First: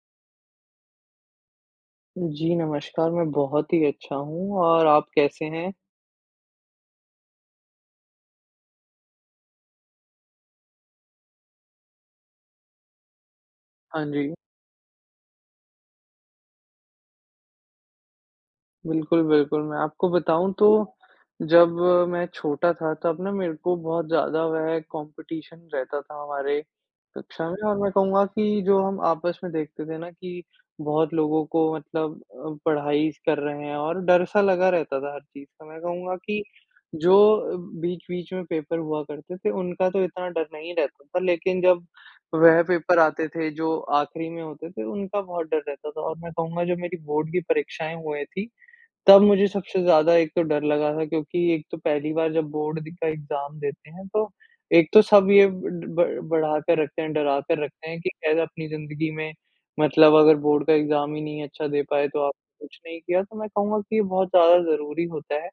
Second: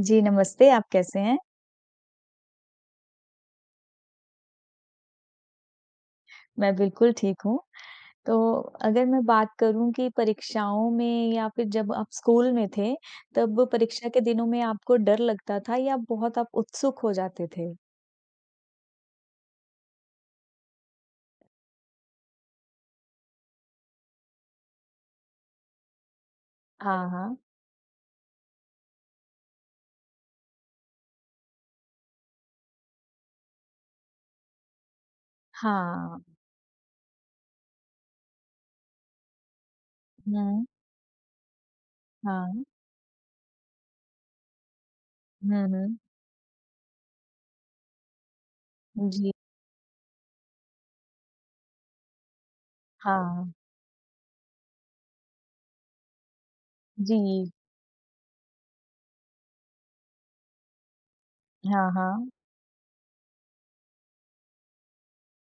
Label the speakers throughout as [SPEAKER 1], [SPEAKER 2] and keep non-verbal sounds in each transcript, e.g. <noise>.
[SPEAKER 1] जी, नमस्ते आप कैसे हैं?
[SPEAKER 2] जी, नमस्कार मैं बहुत ही अच्छा हूँ और आप कैसे हैं?
[SPEAKER 1] मैं बिल्कुल ठीक हूँ। तो अगर मैं बात करूँ कि परीक्षाओं में या फिर जब आप स्कूल में थे, तब
[SPEAKER 2] हाँ
[SPEAKER 1] परीक्षा के
[SPEAKER 2] जी।
[SPEAKER 1] दिनों में आपको डर लगता था या बहुत आप उत्सुक हो जाते थे?
[SPEAKER 2] बिल्कुल, बिल्कुल। मैं आपको बताऊँ तो, जब मैं छोटा था तब ना मेरे को बहुत ज़्यादा वह कॉम्पिटीशन रहता था हमारे
[SPEAKER 1] हाँ, हाँ।
[SPEAKER 2] कक्षा में और मैं कहूँगा कि जो हम आपस में देखते थे ना कि बहुत लोगों को मतलब अ, पढ़ाई स कर रहे हैं और डर सा लगा रहता था हर चीज़ का। मैं कहूँगा
[SPEAKER 1] हाँ।
[SPEAKER 2] कि, जो अ, बीच-बीच में पेपर हुआ करते थे, उनका तो इतना डर
[SPEAKER 1] हुँ।
[SPEAKER 2] नहीं रहता था लेकिन जब वह
[SPEAKER 1] हाँ।
[SPEAKER 2] पेपर आते थे जो आखिरी में होते थे, उनका बहुत डर
[SPEAKER 1] हुँ,
[SPEAKER 2] रहता
[SPEAKER 1] हुँ।
[SPEAKER 2] था। और मैं कहूँगा जो मेरी बोर्ड की परीक्षाएँ हुए थीं, तब
[SPEAKER 1] जी।
[SPEAKER 2] मुझे सबसे ज़्यादा एक तो डर लगा था क्योंकि एक तो पहली बार जब बोर्ड दी का
[SPEAKER 1] हाँ।
[SPEAKER 2] एग्ज़ाम देते हैं तो एक तो सब ये ब ब बढ़ाकर रखते हैं, डरा
[SPEAKER 1] जी।
[SPEAKER 2] कर रखते हैं कि कैसे अपनी ज़िंदगी में, मतलब अगर बोर्ड का एग्ज़ाम ही नहीं अच्छा दे
[SPEAKER 1] हाँ,
[SPEAKER 2] पाए तो
[SPEAKER 1] हाँ।
[SPEAKER 2] आपने कुछ नहीं किया। तो मैं कहूँगा कि ये बहुत ज़्यादा ज़रूरी होता है,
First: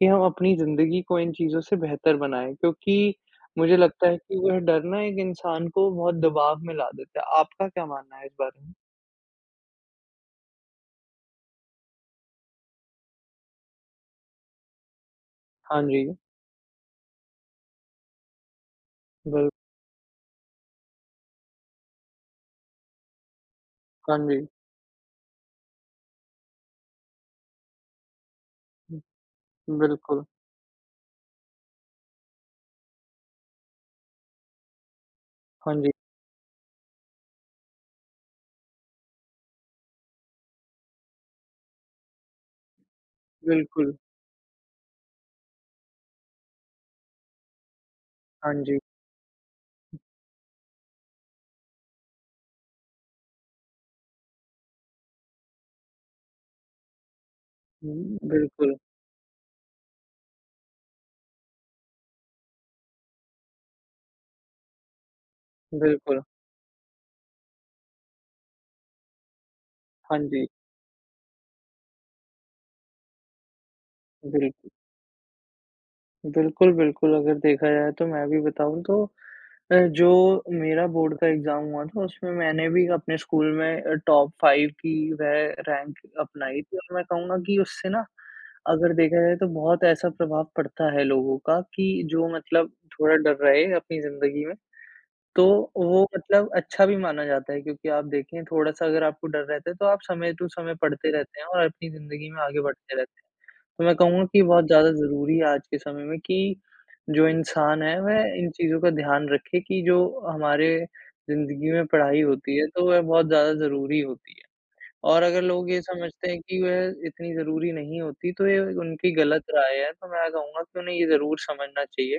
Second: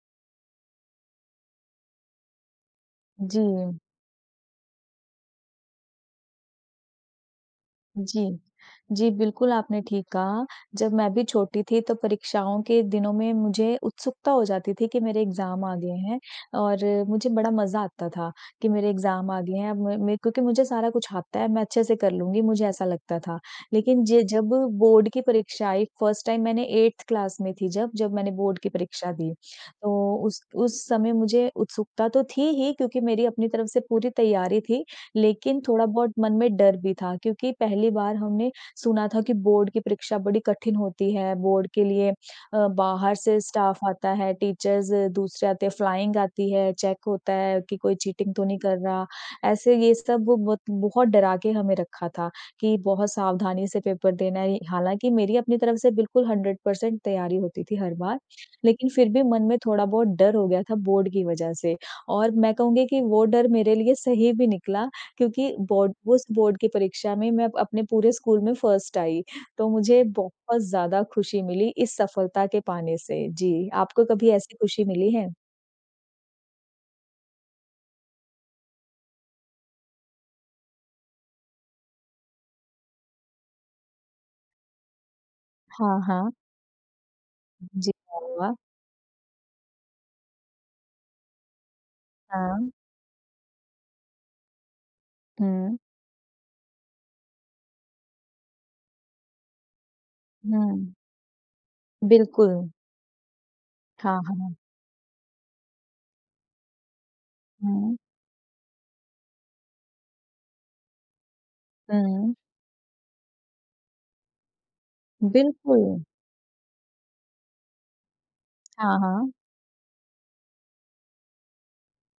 [SPEAKER 2] कि हम अपनी ज़िंदगी को इन चीज़ों से बेहतर बनाएँ क्योंकि मुझे
[SPEAKER 1] जी।
[SPEAKER 2] लगता है कि वो डर ना एक इंसान को बहुत दबाव में ला देता है। आपका क्या मानना है इस
[SPEAKER 1] जी।
[SPEAKER 2] बारे में?
[SPEAKER 1] जी बिल्कुल, आपने ठीक कहा। जब मैं भी छोटी थी तो परीक्षाओं के दिनों में मुझे उत्सुकता हो जाती थी कि मेरे एग्ज़ाम आ
[SPEAKER 2] हाँ
[SPEAKER 1] गए
[SPEAKER 2] जी।
[SPEAKER 1] हैं और मुझे बड़ा मज़ा आता था, कि मेरे एग्ज़ाम आ
[SPEAKER 2] बिल
[SPEAKER 1] गए हैं, अब मेैं मैं क्योंकि मुझे सारा कुछ आता है, मैं अच्छे से कर लूँगी, मुझे ऐसा लगता था। लेकिन
[SPEAKER 2] हाँ
[SPEAKER 1] ज
[SPEAKER 2] जी।
[SPEAKER 1] जब बोर्ड की परीक्षा आई 1st टाइम मैंने 8th क्लास में थी जब जब मैंने बोर्ड की परीक्षा दिए।
[SPEAKER 2] हुँ।
[SPEAKER 1] तो
[SPEAKER 2] बिल्कुल।
[SPEAKER 1] उस उस समय मुझे उत्सुकता तो थी ही क्योंकि मेरी अपनी तरफ से पूरी तैयारी थी, लेकिन
[SPEAKER 2] हाँ
[SPEAKER 1] थोड़ा
[SPEAKER 2] जी।
[SPEAKER 1] बहुत मन में डर भी था क्योंकि पहली बार हमने सुना था कि बोर्ड की परीक्षा बड़ी कठिन होती है, बोर्ड के लिए अ, बाहर से स्टाफ़
[SPEAKER 2] बिल्कुल।
[SPEAKER 1] आता है, टीचर्स दूसरे आते हैं। फ़्लाइंग आती है, चेक होता है कि कोई चीटिंग तो
[SPEAKER 2] हाँ
[SPEAKER 1] नहीं कर
[SPEAKER 2] जी।
[SPEAKER 1] रहा। ऐसे ये सब बत बहुत डरा के हमें रखा था कि बहुत सावधानी से पेपर देना है। हालाँकि मेरी अपनी तरफ से बिल्कुल 100% तैयारी होती थी हर
[SPEAKER 2] हुँ,
[SPEAKER 1] बार,
[SPEAKER 2] बिल्कुल।
[SPEAKER 1] लेकिन फिर भी मन में थोड़ा बहुत डर हो गया था बोर्ड की वज़ह से और मैं कहूँगी कि वो डर मेरे लिए सही भी निकला क्योंकि बोर्ड
[SPEAKER 2] बिल्कुल।
[SPEAKER 1] उस बोर्ड की परीक्षा में मैं अपने पूरे स्कूल में 1st आई तो मुझे
[SPEAKER 2] हाँ जी।
[SPEAKER 1] बहुत ज़्यादा खुशी मिली इस सफलता के पाने से। जी। आपको कभी ऐसी
[SPEAKER 2] बिल्कुल।
[SPEAKER 1] खुशी मिली है?
[SPEAKER 2] बिल्कुल, बिल्कुल। अगर देखा जाए तो, मैं भी बताऊँ तो अ, जो मेरा बोर्ड का एग्ज़ाम हुआ था, उसमें मैंने भी अपने स्कूल में अ, टॉप 5 की रे
[SPEAKER 1] हाँ,
[SPEAKER 2] रैंक
[SPEAKER 1] हाँ।
[SPEAKER 2] अपनाई थी, और मैं कहूँगा कि उससे
[SPEAKER 1] जी,
[SPEAKER 2] ना,
[SPEAKER 1] वाह वाह!
[SPEAKER 2] अगर देखा जाए तो बहुत ऐसा प्रभाव पड़ता है, लोगों का, कि जो मतलब
[SPEAKER 1] हाँ।
[SPEAKER 2] थोड़ा डर रहे अपनी ज़िंदगी में। तो
[SPEAKER 1] हुँ।
[SPEAKER 2] वो मतलब अच्छा भी माना जाता है, क्योंकि आप देखिए थोड़ा-सा अगर आपको डर रहता है, तो आप समय टू समय
[SPEAKER 1] हुँ।
[SPEAKER 2] पढ़ते रहते हैं और अपनी ज़िंदगी में आगे
[SPEAKER 1] बिल्कुल।
[SPEAKER 2] बढ़ते रहते हैं। तो मैं
[SPEAKER 1] हाँ,
[SPEAKER 2] कहूँगा कि
[SPEAKER 1] हाँ।
[SPEAKER 2] बहुत ज़्यादा ज़रूरी है आज के समय में, कि जो इंसान
[SPEAKER 1] हुँ।
[SPEAKER 2] है वह इन चीज़ों का ध्यान रखे कि जो हमारे ज़िंदगी में पढ़ाई
[SPEAKER 1] हुँ।
[SPEAKER 2] होती है, तो वह बहुत ज़्यादा ज़रूरी होती है। और अगर लोग ये
[SPEAKER 1] बिल्कुल।
[SPEAKER 2] समझते हैं कि वह इतनी ज़रूरी नहीं होती, तो ये
[SPEAKER 1] हाँ,
[SPEAKER 2] उनकी
[SPEAKER 1] हाँ।
[SPEAKER 2] गलत राय है, तो मैं कहूँगा कि उन्हें ये ज़रूर समझना चाहिए,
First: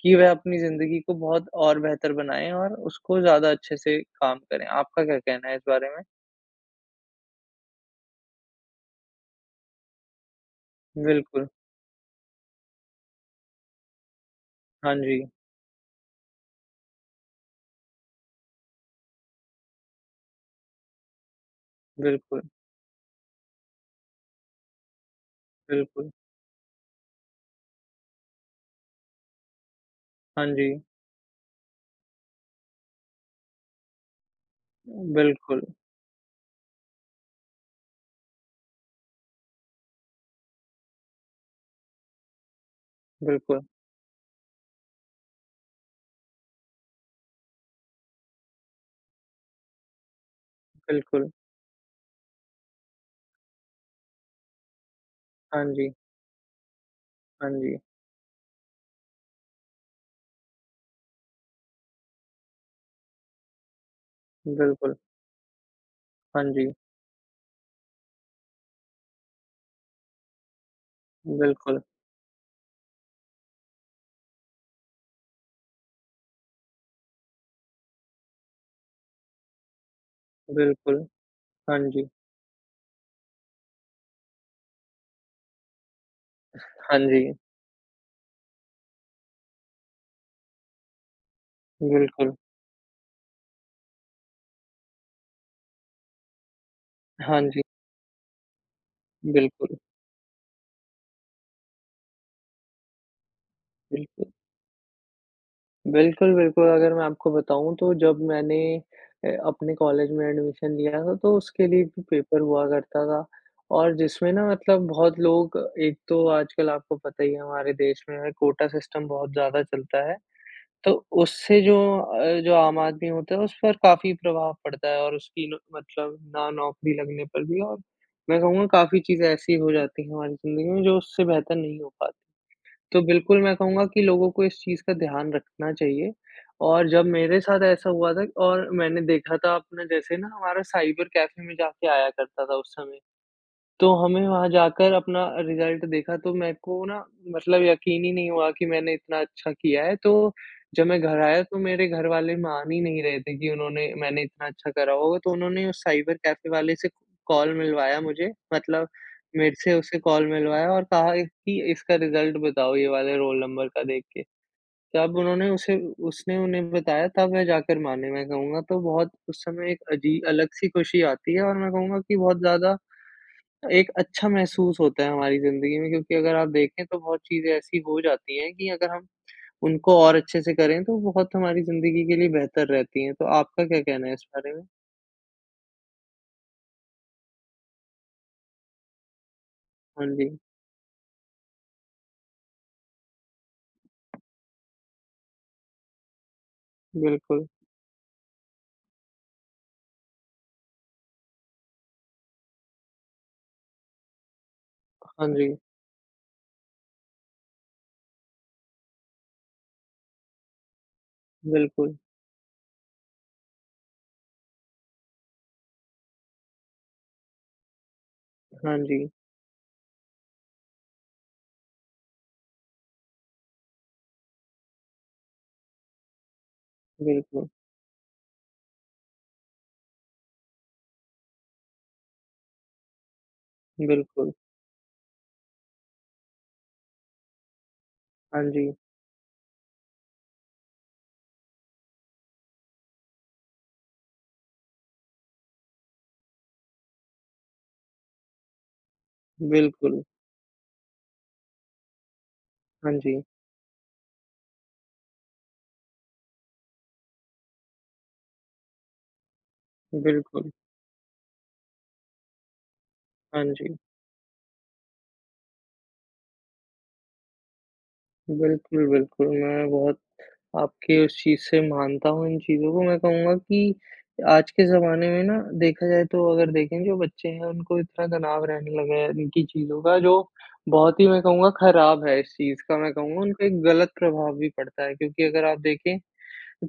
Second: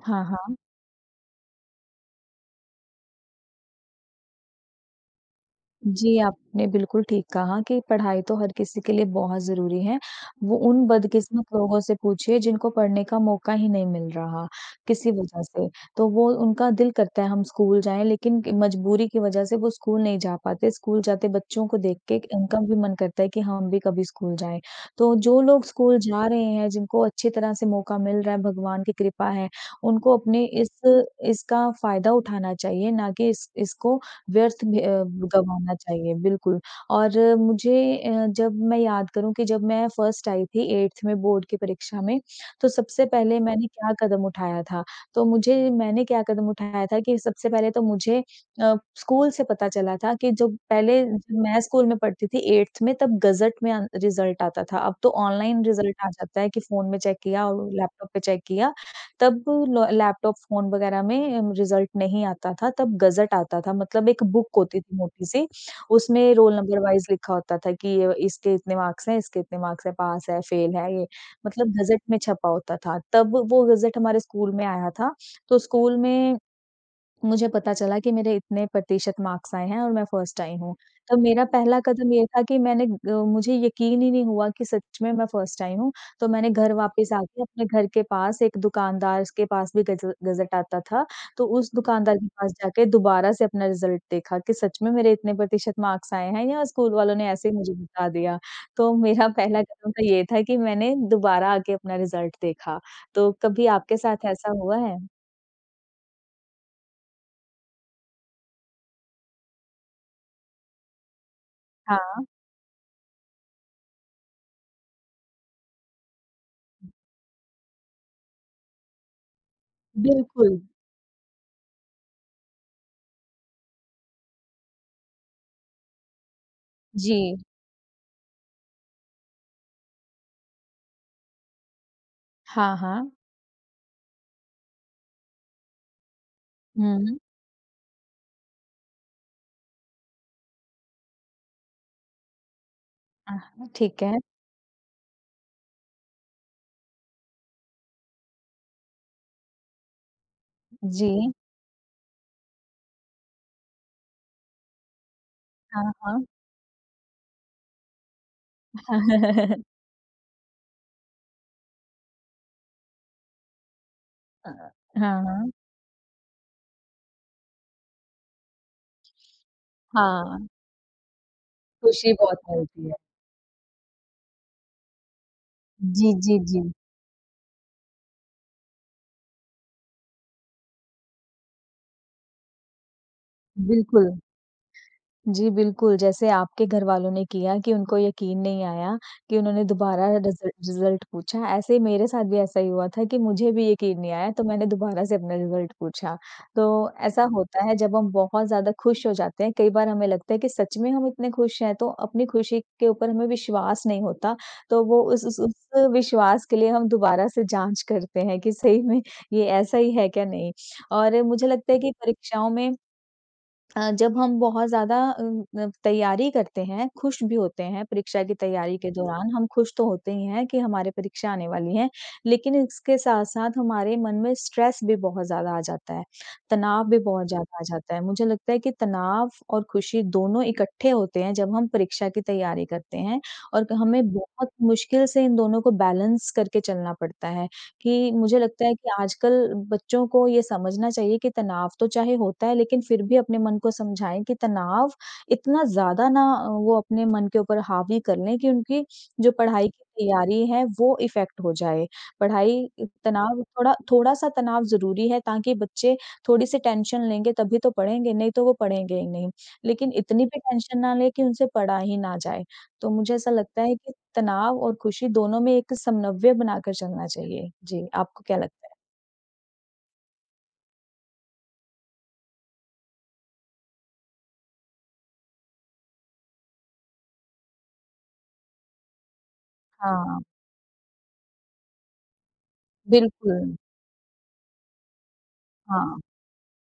[SPEAKER 2] कि
[SPEAKER 1] हाँ,
[SPEAKER 2] वह
[SPEAKER 1] हाँ।
[SPEAKER 2] अपनी ज़िंदगी को बहुत और बेहतर बनाए और उसको ज़्यादा अच्छे से काम करें। आपका क्या कहना है इस बारे में?
[SPEAKER 1] जी, आपने बिल्कुल ठीक कहा कि पढ़ाई तो हर किसी के लिए बहुत ज़रूरी है। वो उन बदकिस्मत
[SPEAKER 2] बिल्कुल।
[SPEAKER 1] लोगों से पूछिए जिनको पढ़ने का मौका ही नहीं मिल रहा,
[SPEAKER 2] हाँ
[SPEAKER 1] किसी
[SPEAKER 2] जी।
[SPEAKER 1] वज़ह से। तो वो उनका दिल करता है, हम स्कूल जाएँ। लेकिन मजबूरी की वज़ह से वो स्कूल नहीं जा पाते, स्कूल जाते बच्चों को देख के
[SPEAKER 2] बिल्कुल।
[SPEAKER 1] इनका भी मन करता है, कि हम भी कभी स्कूल जाएँ। तो जो लोग स्कूल
[SPEAKER 2] बिल्कुल।
[SPEAKER 1] जा रहे हैं, जिनको अच्छी तरह से मौका मिल रहा है, भगवान की कृपा है। उनको अपने
[SPEAKER 2] हाँ
[SPEAKER 1] इस
[SPEAKER 2] जी।
[SPEAKER 1] इसका फ़ायदा उठाना चाहिए, ना कि इस इसको व्यर्थ में अ,
[SPEAKER 2] उ,
[SPEAKER 1] ग
[SPEAKER 2] बिल्कुल।
[SPEAKER 1] गंवाना चाहिए, बिल्कुल। और मुझे अ, जब मैं याद करूँ कि जब मैं फर्स्ट आई थी 8th में बोर्ड की परीक्षा में। तो सबसे पहले
[SPEAKER 2] बिल्कुल।
[SPEAKER 1] मैंने क्या कदम उठाया था। तो मुझे मैंने क्या कदम उठाया था कि सबसे पहले तो मुझे अ, स्कूल से पता चला था कि जब पहले
[SPEAKER 2] बिल्कुल।
[SPEAKER 1] जब मैं स्कूल में पढ़ती थी 8th में। तब गज़ट में अन रिज़ल्ट आता था। अब तो ऑनलाइन
[SPEAKER 2] हाँ जी।
[SPEAKER 1] रिज़ल्ट आ जाता है, कि फ़ोन में चेक किया
[SPEAKER 2] हाँ
[SPEAKER 1] और
[SPEAKER 2] जी।
[SPEAKER 1] लैपटॉप पे चेक किया, तब ल लैपटॉप, फ़ोन वग़ैरह में रिज़ल्ट नहीं आता था, तब गज़ट आता था। मतलब एक बुक होती थी
[SPEAKER 2] बिल्कुल।
[SPEAKER 1] मोटी-सी, उसमें
[SPEAKER 2] हाँ
[SPEAKER 1] रोल
[SPEAKER 2] जी।
[SPEAKER 1] नंबर वाइस लिखा होता था कि अ, इसके इतने मार्क्स हैं, इसके इतने मार्क्स हैं, पास है, फ़ेल है ये। मतलब
[SPEAKER 2] बिल्कुल।
[SPEAKER 1] गज़ट में छपा होता था। तब व वो गज़ट हमारे स्कूल में आया था। तो स्कूल में, मुझे पता चला कि मेरे इतने प्रतिशत मार्क्स आए हैं और मैं फर्स्ट आई हूँ।
[SPEAKER 2] बिल्कुल।
[SPEAKER 1] तो मेरा
[SPEAKER 2] हाँ,
[SPEAKER 1] पहला
[SPEAKER 2] जी।
[SPEAKER 1] कदम ये था कि मैंने अ, मुझे यकीन ही नहीं हुआ कि सच में, मैं फर्स्ट आई हूँ। तो मैंने घर
[SPEAKER 2] हाँ,
[SPEAKER 1] वापस
[SPEAKER 2] जी।
[SPEAKER 1] आके अपने घर के पास एक दुकानदार स के पास भी गज़ गज़ट आता था। तो उस दुकानदार के
[SPEAKER 2] बिल्कुल।
[SPEAKER 1] पास जाके दोबारा से अपना रिज़ल्ट देखा, कि सच में मेरे इतने प्रतिशत मार्क्स आए हैं, या स्कूल वालों ने
[SPEAKER 2] हाँ,
[SPEAKER 1] ऐसे ही
[SPEAKER 2] जी।
[SPEAKER 1] मुझे बता दिया। तो मेरा पहला
[SPEAKER 2] बिल्कुल।
[SPEAKER 1] कदम तो ये था कि मैंने दोबारा आके अपना रिज़ल्ट देखा। तो कभी आपके साथ
[SPEAKER 2] बिल्कुल।
[SPEAKER 1] ऐसा हुआ है?
[SPEAKER 2] बिल्कुल, बिल्कुल अगर मैं आपको बताऊँ तो जब मैंने अ, अपने कॉलेज में एडमिशन लिया था तो उसके लिए भी
[SPEAKER 1] हाँ।
[SPEAKER 2] पेपर हुआ करता था और जिसमें ना मतलब बहुत लोग एक तो आज कल आपको पता ही है हमारे देश में कोटा सिस्टम बहुत ज़्यादा चलता है।
[SPEAKER 1] बिल्कुल।
[SPEAKER 2] तो उससे जो अ, जो आम आदमी होता है उस पर काफ़ी प्रभाव पड़ता है और उसकी न मतलब ना नौकरी लगने
[SPEAKER 1] जी।
[SPEAKER 2] पर भी और मैं कहूँगा काफ़ी चीज़ें ऐसी हो जाती हैं, हमारी ज़िंदगी में जो उससे बेहतर नहीं हो पाती।
[SPEAKER 1] हाँ,
[SPEAKER 2] तो
[SPEAKER 1] हाँ।
[SPEAKER 2] बिल्कुल मैं कहूँगा कि लोगों को इस चीज़ का ध्यान रखना चाहिए और जब
[SPEAKER 1] हुँ।
[SPEAKER 2] मेरे साथ ऐसा हुआ था और मैंने देखा था अपने जैसे ना हमारा साइबर कैफ़े में जाके आया करता था उस समय।
[SPEAKER 1] हाँ,
[SPEAKER 2] तो
[SPEAKER 1] ठीक है।
[SPEAKER 2] हमें वहाँ जाकर अपना रिजल्ट देखा तो मेरे को ना मतलब यक़ीन ही नहीं हुआ कि मैंने इतना अच्छा किया है, तो जब मैं घर
[SPEAKER 1] जी।
[SPEAKER 2] आया तो मेरे घर वाले मान ही नहीं रहे थे कि उन्होंने मैंने इतना अच्छा करा होगा। तो उन्होंने उस
[SPEAKER 1] हाँ,
[SPEAKER 2] साइबर
[SPEAKER 1] हाँ।
[SPEAKER 2] कैफ़े वाले से कॉल मिलवाया मुझे मतलब मेरे
[SPEAKER 1] <chuckles>
[SPEAKER 2] से उसे कॉल मिलवाया और कहा एक कि इसका रिजल्ट बताओ ये वाले रोल नंबर का देख के।
[SPEAKER 1] हाँ,
[SPEAKER 2] तब उन्होंने
[SPEAKER 1] हाँ।
[SPEAKER 2] उसे उसने उन्हें बताया तब वह जाकर माने मैं कहूँगा तो बहुत उस समय एक अजीब
[SPEAKER 1] हाँ।
[SPEAKER 2] अलग सी खुशी आती है और मैं कहूँगा
[SPEAKER 1] खुशी
[SPEAKER 2] कि बहुत
[SPEAKER 1] बहुत
[SPEAKER 2] ज़्यादा,
[SPEAKER 1] मिलती है।
[SPEAKER 2] एक अच्छा महसूस होता है हमारी ज़िंदगी में,
[SPEAKER 1] जी,
[SPEAKER 2] क्योंकि अगर
[SPEAKER 1] जी,
[SPEAKER 2] आप
[SPEAKER 1] जी।
[SPEAKER 2] देखें तो बहुत चीज़ें ऐसी हो जाती हैं, कि अगर हम उनको और अच्छे से करें तो बहुत हमारी ज़िंदगी के लिए बेहतर रहती हैं। तो आपका क्या कहना
[SPEAKER 1] बिल्कुल।
[SPEAKER 2] है इस बारे में?
[SPEAKER 1] जी, बिल्कुल जैसे आपके घरवालों ने किया कि उनको यक़ीन नहीं आया कि उन्होंने
[SPEAKER 2] हाँ
[SPEAKER 1] दोबारा रिज़
[SPEAKER 2] जी।
[SPEAKER 1] रिज़ल्ट पूछा ऐसे ही मेरे साथ भी ऐसा ही हुआ था कि मुझे भी यक़ीन नहीं आया तो मैंने दोबारा से अपना रिज़ल्ट पूछा। तो ऐसा
[SPEAKER 2] बिल्कुल।
[SPEAKER 1] होता है जब हम बहुत ज़्यादा खुश हो जाते हैं, कई बार हमें लगता है कि सच में हम इतने खुश हैं तो अपनी खुशी के ऊपर हमें विश्वास नहीं होता। तो वो उस
[SPEAKER 2] हाँ
[SPEAKER 1] उस
[SPEAKER 2] जी।
[SPEAKER 1] उस विश्वास के लिए हम दोबारा से जाँच करते हैं कि सही में ये ऐसा ही है क्या नहीं। और मुझे लगता है कि
[SPEAKER 2] बिल्कुल।
[SPEAKER 1] परीक्षाओं में अ, जब हम बहुत ज़्यादा अ अ, तैयारी करते हैं, खुश भी होते हैं परीक्षा की तैयारी
[SPEAKER 2] हाँ
[SPEAKER 1] के
[SPEAKER 2] जी।
[SPEAKER 1] दौरान हम खुश तो होते ही हैं कि हमारी परीक्षा आने वाली हैं, लेकिन इसके साथ-साथ हमारे मन में स्ट्रेस भी बहुत ज़्यादा आ जाता है। तनाव भी बहुत
[SPEAKER 2] बिल्कुल।
[SPEAKER 1] ज़्यादा आ जाता है, मुझे लगता है कि तनाव और खुशी दोनों इकट्ठे होते हैं, जब हम परीक्षा की तैयारी करते हैं और क हमें
[SPEAKER 2] बिल्कुल।
[SPEAKER 1] बहुत मुश्किल से इन दोनों को बैलेंस करके चलना पड़ता है, कि मुझे
[SPEAKER 2] हाँ
[SPEAKER 1] लगता है
[SPEAKER 2] जी।
[SPEAKER 1] कि आजकल बच्चों को ये समझना चाहिए कि तनाव तो चाहे होता है, लेकिन फिर भी अपने मन को समझाएँ कि तनाव इतना ज़्यादा ना वो अपने मन के ऊपर हावी कर लें कि उनकी, जो पढ़ाई की
[SPEAKER 2] बिल्कुल।
[SPEAKER 1] तैयारी है वो इफेक्ट हो जाए। पढ़ाई
[SPEAKER 2] हाँ जी।
[SPEAKER 1] तनाव, थोड़ा थोड़ा सा तनाव ज़रूरी है ताकि बच्चे थोड़ी-सी टेंशन लेंगे तभी तो पढ़ेंगे, नहीं तो वो पढ़ेंगे ही नहीं। लेकिन इतनी भी
[SPEAKER 2] बिल्कुल।
[SPEAKER 1] टेंशन ना लें कि उनसे पढ़ा ही ना जाए, तो मुझे ऐसा
[SPEAKER 2] हाँ
[SPEAKER 1] लगता है
[SPEAKER 2] जी।
[SPEAKER 1] कि तनाव और खुशी दोनों में एक समन्वय बना कर चलना चाहिए। जी, आपको क्या लगता है?
[SPEAKER 2] बिल्कुल, बिल्कुल मैं बहुत आपके उस चीज़ से मानता हूँ इन चीज़ों को मैं कहूँगा कि आज के ज़माने में ना देखा जाए तो अगर देखें जो बच्चे हैं उनको इतना तनाव रहने लगा है, इनकी चीजों का जो
[SPEAKER 1] हाँ।
[SPEAKER 2] बहुत ही मैं कहूँगा खराब है इस चीज़ का, मैं कहूँगा उनका
[SPEAKER 1] बिल्कुल।
[SPEAKER 2] एक गलत प्रभाव भी पड़ता है। क्योंकि अगर आप देखेें
[SPEAKER 1] हाँ।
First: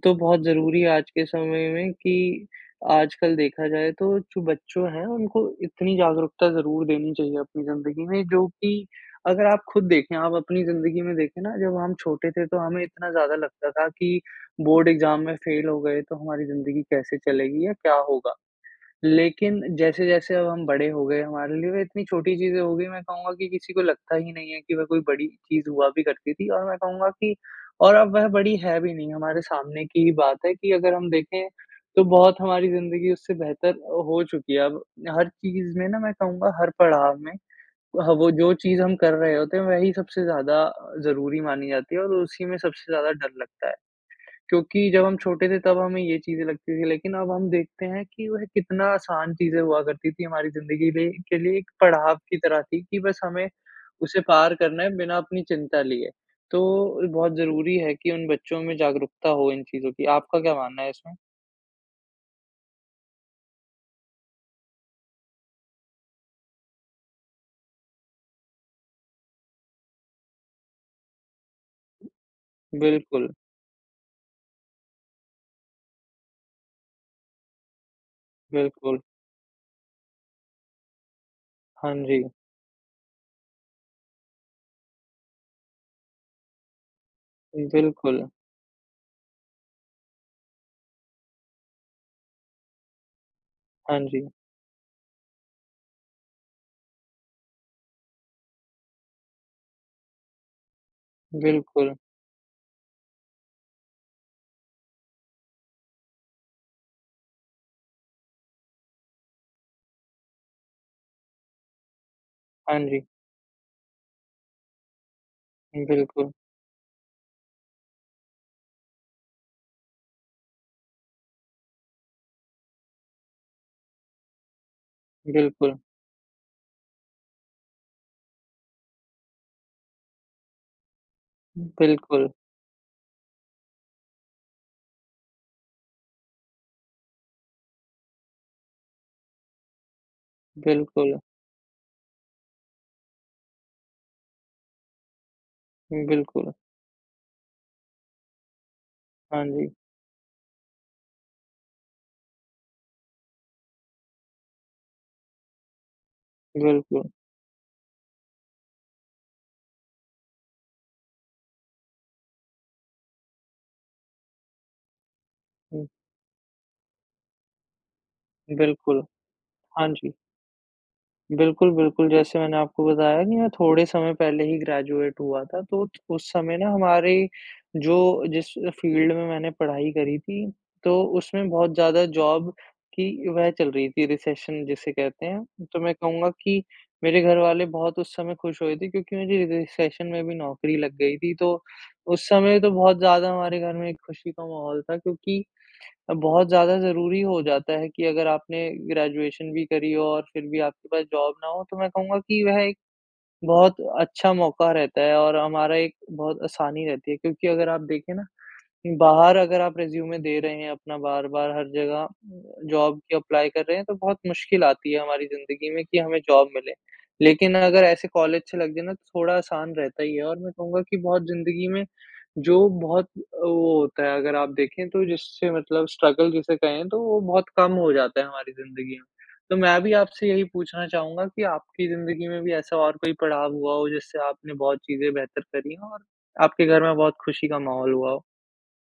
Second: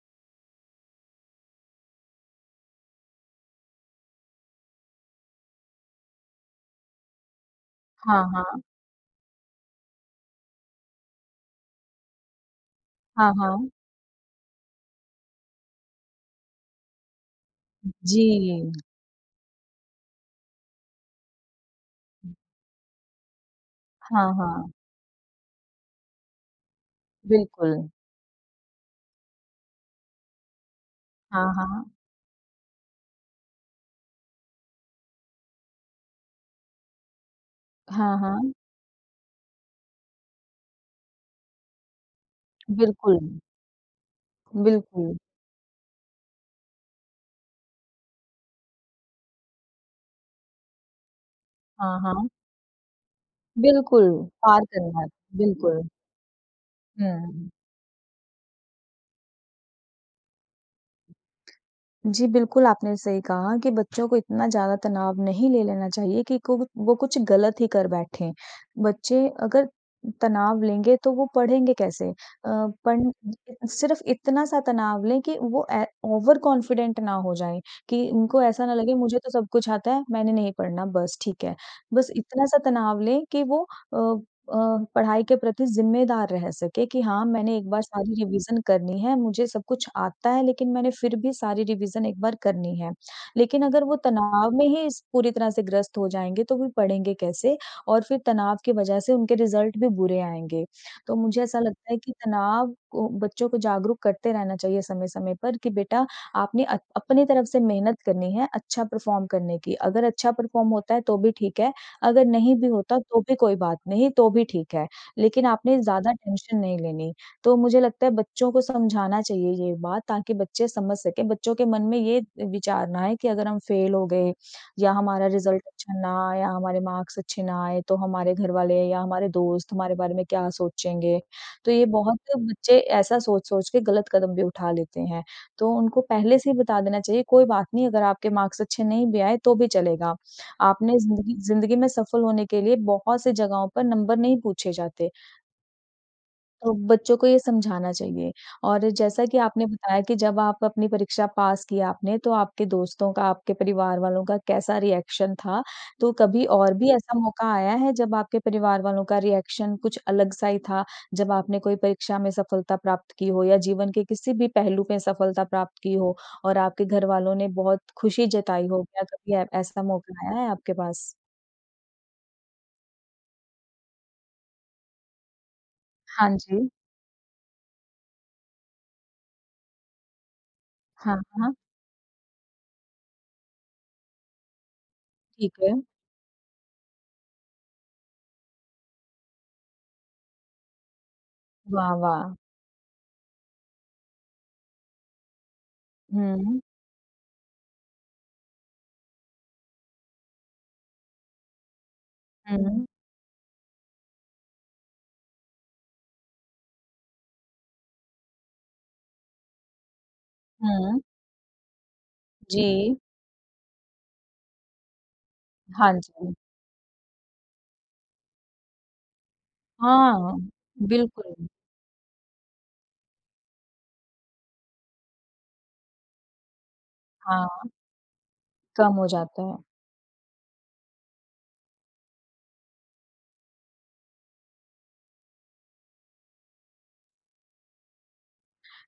[SPEAKER 2] तो बहुत ज़रूरी है आज के समय में कि आजकल देखा जाए तो चू बच्चों है उनको इतनी जागरूकता ज़रूर देनी चाहिए अपनी ज़िंदगी में,
[SPEAKER 1] हाँ,
[SPEAKER 2] जो
[SPEAKER 1] हाँ।
[SPEAKER 2] कि अगर आप खुद देखें, आप अपनी ज़िंदगी में देखें ना जब हम छोटे थे, तो हमें इतना
[SPEAKER 1] हाँ,
[SPEAKER 2] ज़्यादा
[SPEAKER 1] हाँ।
[SPEAKER 2] लगता था कि बोर्ड एग्ज़ाम में फेल हो गए तो हमारी ज़िंदगी कैसे चलेगी या क्या होगा?
[SPEAKER 1] जी।
[SPEAKER 2] लेकिन जैसे-जैसे अब हम बड़े हो गए हमारे लिए वह इतनी छोटी चीज़ें हो गई मैं कहूँगा कि किसी को लगता ही
[SPEAKER 1] हाँ,
[SPEAKER 2] नहीं है
[SPEAKER 1] हाँ।
[SPEAKER 2] कि वह कोई बड़ी चीज़ हुआ भी करती थी। और मैं कहूँगा कि
[SPEAKER 1] बिल्कुल।
[SPEAKER 2] और अब वह बड़ी है भी नहीं हमारे सामने की ही बात है, कि अगर हम देखें
[SPEAKER 1] हाँ, हाँ।
[SPEAKER 2] तो बहुत हमारी ज़िंदगी उससे बेहतर ओ हो चुकी है। अब हर चीज़ में ना मैं कहूँगा हर पड़ाव में वह
[SPEAKER 1] हाँ,
[SPEAKER 2] वो
[SPEAKER 1] हाँ।
[SPEAKER 2] जो चीज़ हम कर रहे होते हैं वह ही सबसे ज़्यादा ज़रूरी मानी जाती है और उसी में सबसे ज़्यादा डर
[SPEAKER 1] बिल्कुल।
[SPEAKER 2] लगता है। क्योंकि जब हम
[SPEAKER 1] बिल्कुल।
[SPEAKER 2] छोटे थे तब हमें ये चीज़ें लगती थी लेकिन अब हम देखते हैं कि वह कितना आसान चीज़ें हुआ करती थी हमारी ज़िंदगी दे लिए के लिए एक
[SPEAKER 1] हाँ,
[SPEAKER 2] पड़ाव
[SPEAKER 1] हाँ।
[SPEAKER 2] की तरह थी कि बस हमें
[SPEAKER 1] बिल्कुल।
[SPEAKER 2] उसे पार
[SPEAKER 1] पार
[SPEAKER 2] करना है
[SPEAKER 1] करना है,
[SPEAKER 2] बिना अपनी चिंता
[SPEAKER 1] बिल्कुल।
[SPEAKER 2] लिए। तो बहुत
[SPEAKER 1] हुँ।
[SPEAKER 2] ज़रूरी है कि उन बच्चों में जागरूकता हो इन चीज़ों की। आपका क्या मानना है इसमें?
[SPEAKER 1] जी, बिल्कुल आपने सही कहा कि बच्चों को इतना ज़्यादा तनाव नहीं ले लेना चाहिए कि कोव वो कुछ गलत ही कर बैठे। बच्चे अगर तनाव लेंगे तो वो पढ़ेंगे कैसे? अ, पढ़
[SPEAKER 2] बिल्कुल।
[SPEAKER 1] <unintelligible> सिर्फ़ इतना-सा तनाव लें कि वो ए ओवर कॉन्फिडेंट ना हो जाएँ कि उनको ऐसा ना लगे
[SPEAKER 2] बिल्कुल।
[SPEAKER 1] मुझे तो सब कुछ आता है, मैंने नहीं पढ़ना बस ठीक है।
[SPEAKER 2] हाँ
[SPEAKER 1] बस
[SPEAKER 2] जी।
[SPEAKER 1] इतना-सा तनाव लें कि वो अ अ, पढ़ाई के प्रति ज़िम्मेदार रह सके कि हाँ, मैंने एक बार सारी
[SPEAKER 2] बिल्कुल।
[SPEAKER 1] रिवीज़न करनी है, मुझे सब कुछ आता है लेकिन मैंने फिर भी सारी रिवीज़न एक बार करनी है। लेकिन अगर वो
[SPEAKER 2] हाँ जी।
[SPEAKER 1] तनाव में ही इस पूरी तरह से ग्रस्त हो जाएँगे तो फिर पढ़ेंगे कैसे और फिर तनाव की वजह से उनके रिज़ल्ट भी बुरे आएँगे। तो मुझे ऐसा लगता
[SPEAKER 2] बिल्कुल।
[SPEAKER 1] है कि तनाव को बच्चों को जागरूक करते रहना चाहिए समय-समय पर कि, बेटा आपने अ, अपनी तरफ से मेहनत करनी है अच्छा परफॉर्म करने की। अगर अच्छा परफॉर्म होता है तो भी ठीक है, अगर नहीं भी
[SPEAKER 2] हाँ
[SPEAKER 1] होता
[SPEAKER 2] जी।
[SPEAKER 1] तो भी कोई बात नहीं, तो भी ठीक है, लेकिन आपने ज़्यादा
[SPEAKER 2] बिल्कुल।
[SPEAKER 1] टेंशन नहीं लेनी। तो मुझे लगता है बच्चों को समझाना चाहिए ये बात, ताकि बच्चे समझ सकें बच्चों के मन में ये विचार ना आए कि अगर हम फ़ेल हो गए या हमारा रिज़ल्ट
[SPEAKER 2] बिल्कुल।
[SPEAKER 1] अच्छा ना आया हमारे मार्क्स अच्छे ना आए तो हमारे घरवाले या हमारे दोस्त हमारे बारे में क्या सोचेंगे? तो ये बहुत
[SPEAKER 2] बिल्कुल।
[SPEAKER 1] बच्चे ऐसा सोच-सोच के गलत कदम भी उठा लेते हैं। तो उनको पहले से ही बता देना चाहिए कोई बात नहीं अगर आपके मार्क्स अच्छे नहीं भी आए तो भी चलेगा। आपने
[SPEAKER 2] बिल्कुल।
[SPEAKER 1] ज़िंदगी ज़िंदगी में सफल होने के लिए बहुत सी जगहों पर नंबर नहीं पूछे जाते।
[SPEAKER 2] बिल्कुल।
[SPEAKER 1] तो बच्चों को ये समझाना चाहिए। और जैसा कि
[SPEAKER 2] हाँ,
[SPEAKER 1] आपने
[SPEAKER 2] जी।
[SPEAKER 1] बताया कि जब आप अपनी परीक्षा पास की आपने, तो आपके दोस्तों का, आपके परिवार वालों, का कैसा रिएक्शन था। तो कभी और भी
[SPEAKER 2] बिल्कुल।
[SPEAKER 1] ऐसा मौका आया है? जब आपके परिवार वालों का रिएक्शन कुछ अलग-सा ही था? जब आपने कोई परीक्षा में सफलता प्राप्त की हो? या जीवन के किसी भी पहलू में सफलता प्राप्त
[SPEAKER 2] हुँ।
[SPEAKER 1] की हो और आपके घर वालों ने बहुत खुशी जताई हो? क्या
[SPEAKER 2] बिल्कुल।
[SPEAKER 1] कभी ए ऐसा
[SPEAKER 2] हाँ, जी।
[SPEAKER 1] मौका आया है आपके पास?
[SPEAKER 2] बिल्कुल, बिल्कुल, जैसे मैंने आपको बताया की मैं थोड़े समय पहले ही ग्रेजुएट हुआ था, तो
[SPEAKER 1] हाँ,
[SPEAKER 2] उस समय ना
[SPEAKER 1] जी।
[SPEAKER 2] हमारे, जो जिस फ़ील्ड में मैंने पढ़ाई करी थी, तो
[SPEAKER 1] हाँ,
[SPEAKER 2] उसमें
[SPEAKER 1] हाँ।
[SPEAKER 2] बहुत ज़्यादा जॉब की वह चल रही थी रिसेशन जिसे कहते
[SPEAKER 1] ठीक
[SPEAKER 2] हैं।
[SPEAKER 1] है।
[SPEAKER 2] तो मैं कहूँगा की मेरे घर वाले बहुत उस समय खुश हुए थे, क्योंकि मुझे रि रिसेशन में भी नौकरी लग गई थी। तो
[SPEAKER 1] वाह
[SPEAKER 2] उस
[SPEAKER 1] वाह!
[SPEAKER 2] समय तो बहुत ज़्यादा हमारे घर में खुशी का माहौल था। क्योंकि, बहुत
[SPEAKER 1] हुँ।
[SPEAKER 2] ज़्यादा ज़रूरी हो जाता है कि अगर आपने ग्रेजुएशन भी करी और फिर भी आपके पास जॉब ना हो। तो मैं कहूँगा कि वह एक
[SPEAKER 1] हुँ।
[SPEAKER 2] बहुत अच्छा मौका रहता है और हमारा एक बहुत आसानी रहती है, क्योंकि अगर आप देखे ना, बाहर अगर आप रेज़्यूमे दे रहे हैं, अपना
[SPEAKER 1] हुँ।
[SPEAKER 2] बार-बार हर ज़गह,
[SPEAKER 1] जी।
[SPEAKER 2] जॉब के एप्लाई कर रहे हैं, तो बहुत मुश्किल आती है हमारी ज़िंदगी में,
[SPEAKER 1] हाँ,
[SPEAKER 2] कि हमें
[SPEAKER 1] जी।
[SPEAKER 2] जॉब मिले। लेकिन अगर ऐसे कॉलेज से लग जाए ना, तो थोड़ा आसान रहता
[SPEAKER 1] हाँ,
[SPEAKER 2] ही है
[SPEAKER 1] हाँ।
[SPEAKER 2] और मैं कहूँगा की बहुत
[SPEAKER 1] बिल्कुल।
[SPEAKER 2] ज़िंदगी में, जो बहुत ओ, होता है, अगर आप देखें तो जिससे मतलब स्ट्रगल जिसे कहें, तो वो बहुत
[SPEAKER 1] हाँ।
[SPEAKER 2] कम हो जाता है हमारी
[SPEAKER 1] कम
[SPEAKER 2] ज़िंदगी में,
[SPEAKER 1] हो जाता
[SPEAKER 2] तो
[SPEAKER 1] है।
[SPEAKER 2] मैं भी आपसे यही पूछना चाहूँगा कि आपकी ज़िंदगी में भी ऐसा और कोई पड़ाव हुआ हो, जिससे आपने बहुत चीज़े बेहतर करी हों और आपके घर में बहुत खुशी का माहौल हुआ हो?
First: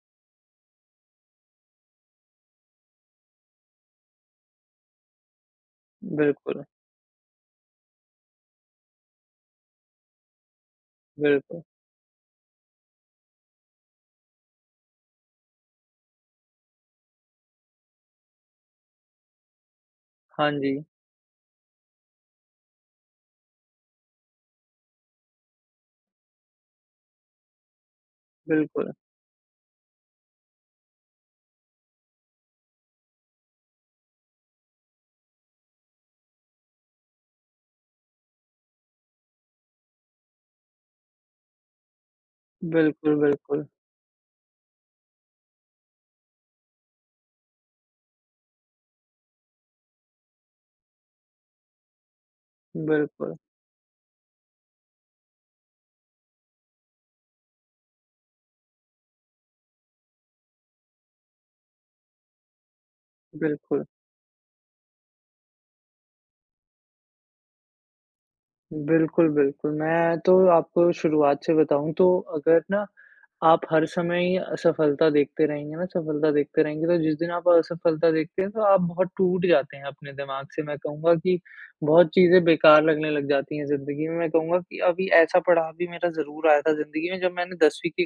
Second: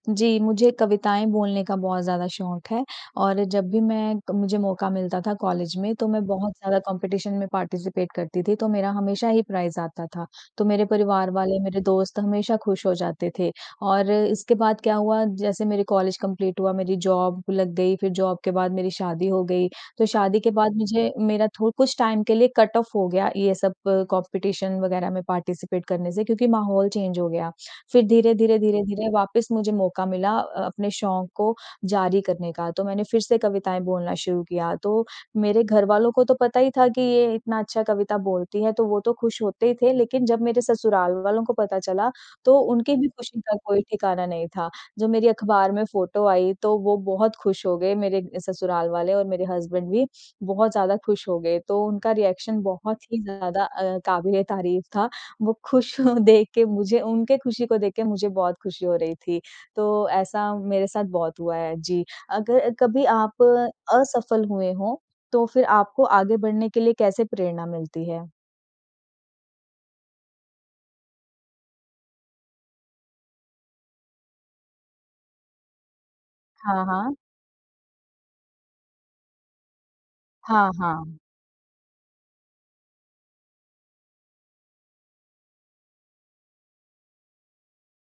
[SPEAKER 1] जी, मुझे कविताएँ बोलने का बहुत ज़्यादा शौक है। और जब भी मैं मुझे मौका मिलता था कॉलेज में तो मैं बहुत
[SPEAKER 2] बिल्कुल।
[SPEAKER 1] ज़्यादा कॉम्पिटिशन में पार्टिसिपेट करती थी तो मेरा हमेशा ही प्राइज़ आता था। तो मेरे परिवार वाले
[SPEAKER 2] बिल्कुल।
[SPEAKER 1] मेरे दोस्त हमेशा खुश हो जाते थे। और इसके बाद क्या हुआ जैसे मेरे कॉलेज कंप्लीट हुआ, मेरी जॉब लग गई, फिर जॉब के बाद मेरी शादी हो गई। तो शादी
[SPEAKER 2] हाँ
[SPEAKER 1] के बाद
[SPEAKER 2] जी।
[SPEAKER 1] मुझे मेरा थो कुछ टाइम के लिए कट ऑफ हो गया ये सब कॉम्पिटिशन वग़ैरह में पार्टिसिपेट करने से क्योंकि माहौल चेंज हो गया। फिर धीरे-धीरे,
[SPEAKER 2] बिल्कुल।
[SPEAKER 1] धीरे-धीरे वापस मुझे मौका मिला अ, अपने शौक को जारी करने का। तो मैंने फिर से कविताएँ बोलना शुरू किया। तो मेरे घरवालों को तो पता ही था कि ये इतना अच्छा कविता बोलती है तो वो तो खुश होते ही थे। लेकिन जब मेरे ससुराल वालों को पता चला तो उनकी भी
[SPEAKER 2] बिल्कुल,
[SPEAKER 1] खुशी का
[SPEAKER 2] बिल्कुल।
[SPEAKER 1] कोई ठिकाना नहीं था। जो मेरी अखबार में फ़ोटो आई तो वो बहुत खुश हो गए मेरे ससुराल वाले और मेरे हसबैंड भी बहुत ज़्यादा खुश हो गए। तो उनका रिएक्शन बहुत ही
[SPEAKER 2] बिल्कुल।
[SPEAKER 1] ज़्यादा अ, क़ाबिल-ए-तारीफ़ था। वो खुश देख के मुझे उनके खुशी को देख के मुझे बहुत खुशी हो रही थी। तो ऐसा मेरे साथ बहुत हुआ है। जी। अगर कभी आप
[SPEAKER 2] बिल्कुल।
[SPEAKER 1] असफल हुए हों तो फिर आपको आगे बढ़ने के लिए कैसे प्रेरणा मिलती है?
[SPEAKER 2] बिल्कुल, बिल्कुल। मैं तो आपको शुरुआत से बताऊँ, तो अगर ना आप हर समय ही असफलता देखते रहेंगे ना सफलता देखते
[SPEAKER 1] हाँ,
[SPEAKER 2] रहेंगे, तो
[SPEAKER 1] हाँ।
[SPEAKER 2] जिस दिन आप असफलता देखते हैं तो आप बहुत टूट जाते हैं अपने दिमाग से,
[SPEAKER 1] हाँ,
[SPEAKER 2] मैं कहूँगा
[SPEAKER 1] हाँ।
[SPEAKER 2] कि बहुत चीजें बेकार लगने लग जाती हैं जिंदगी में। मैं कहूँगा कि अभी ऐसा पड़ाव भी मेरा ज़रूर आया था जिंदगी में जब मैंने 10वीं की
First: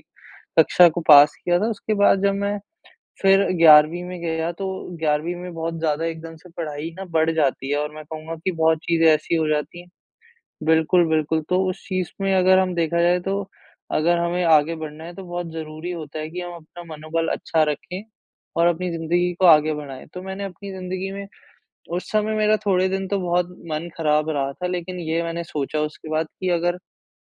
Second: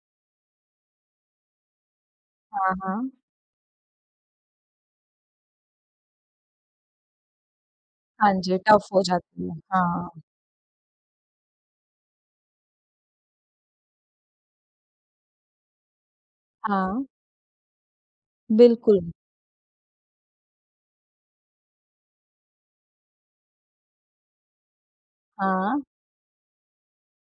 [SPEAKER 2] कक्षा को पास किया था, उसके बाद जब मैं
[SPEAKER 1] हाँ, हाँ।
[SPEAKER 2] फिर 11वीं में गया, तो 11वीं में बहुत ज़्यादा एकदम से पढ़ाई ना बढ़ जाती है। और मैं
[SPEAKER 1] हाँ
[SPEAKER 2] कहूँगा कि
[SPEAKER 1] जी।
[SPEAKER 2] बहुत
[SPEAKER 1] टफ़ हो
[SPEAKER 2] चीज़ें ऐसी हो
[SPEAKER 1] जाती है।
[SPEAKER 2] जाती हैं
[SPEAKER 1] हाँ।
[SPEAKER 2] बिल्कुल, बिल्कुल। तो उस चीज़ में अगर हम देखा जाए तो अगर हमें आगे बढ़ना है तो बहुत ज़रूरी होता है कि हम अपना
[SPEAKER 1] हाँ।
[SPEAKER 2] मनोबल अच्छा रखें और अपनी
[SPEAKER 1] बिल्कुल।
[SPEAKER 2] ज़िंदगी को आगे बढ़ाएँ। तो मैंने अपनी ज़िंदगी में उस समय मेरा थोड़े दिन तो बहुत मन ख़राब रहा था, लेकिन ये मैंने सोचा
[SPEAKER 1] हाँ।
[SPEAKER 2] उसके बाद कि अगर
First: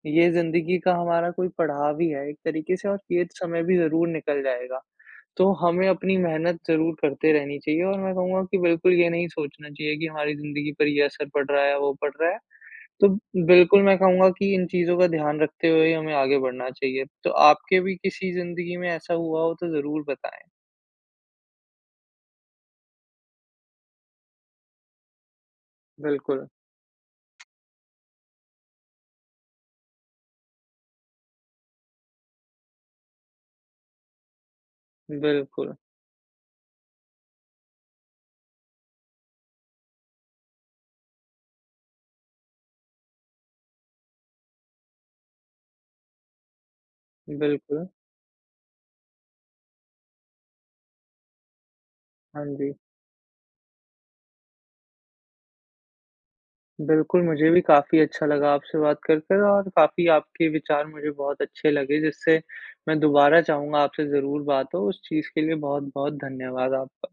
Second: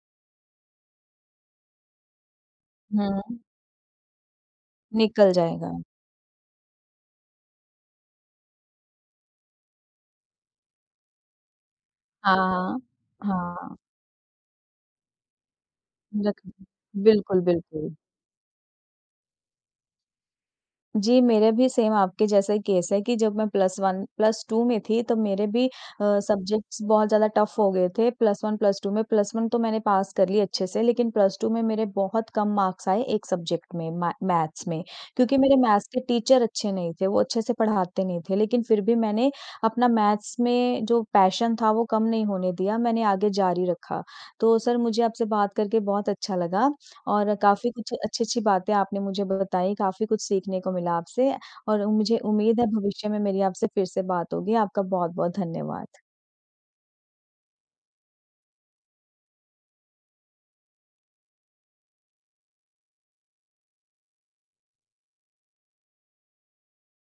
[SPEAKER 2] ये ज़िंदगी का हमारा कोई पढ़ाव ही है एक तरीक़े से और ये
[SPEAKER 1] हुँ।
[SPEAKER 2] समय भी ज़रूर निकल जाएगा।
[SPEAKER 1] निकल
[SPEAKER 2] तो
[SPEAKER 1] जाएगा।
[SPEAKER 2] हमें अपनी मेहनत ज़रूर करते रहनी चाहिए, और मैं कहूँगा कि बिल्कुल ये नहीं सोचना चाहिए कि हमारी ज़िंदगी पर ये असर पड़ रहा है, वो पड़ रहा है।
[SPEAKER 1] हाँ,
[SPEAKER 2] तो
[SPEAKER 1] हाँ। हाँ।
[SPEAKER 2] बिल्कुल मैं कहूँगा कि इन चीज़ों का ध्यान रखते हुए ही हमें आगे
[SPEAKER 1] बिल्क
[SPEAKER 2] बढ़ना चाहिए। तो
[SPEAKER 1] बिल्कुल,
[SPEAKER 2] आपके भी
[SPEAKER 1] बिल्कुल।
[SPEAKER 2] किसी ज़िंदगी में ऐसा हुआ हो तो ज़रूर बताएँ।
[SPEAKER 1] जी, मेरा भी सेम आपके जैसा ही केस है कि जब मैं +1, +2 में थी, तो मेरे भी अ,
[SPEAKER 2] बिल्कुल।
[SPEAKER 1] सब्जेक्ट्स बहुत ज़्यादा टफ़ हो गए थे, +1, +2 में। +1 तो मैंने पास कर ली अच्छे से, लेकिन +2 में मेरे बहुत कम मार्क्स आए एक सब्जेक्ट में, म मैथ्स में, क्योंकि मेरे
[SPEAKER 2] बिल्कुल।
[SPEAKER 1] मैथ्स के टीचर अच्छे नहीं थे, वो अच्छे से पढ़ाते नहीं थे। लेकिन फिर भी मैंने अपना मैथ्स में जो पैशन था, वो कम नहीं होने दिया, मैंने आगे जारी रखा। तो सर, मुझे आपसे बात करके बहुत अच्छा लगा, और काफ़ी
[SPEAKER 2] बिल्कुल।
[SPEAKER 1] कुछ अच्छी-अच्छी बातें आपने मुझे बताईं, काफ़ी कुछ सीखने को मिला आपसे, और मुझे
[SPEAKER 2] हाँ
[SPEAKER 1] उम्मीद है
[SPEAKER 2] जी।
[SPEAKER 1] भविष्य में मेरी आपसे फिर से बात होगी। आपका बहुत-बहुत धन्यवाद।
[SPEAKER 2] बिल्कुल, मुझे भी काफ़ी अच्छा लगा आपसे बात कर कर, और काफ़ी आपके विचार मुझे बहुत अच्छे लगे, जिससे मैं दोबारा चाहूँगा आपसे ज़रूर बात हो। उस चीज़ के लिए बहुत-बहुत धन्यवाद आपका।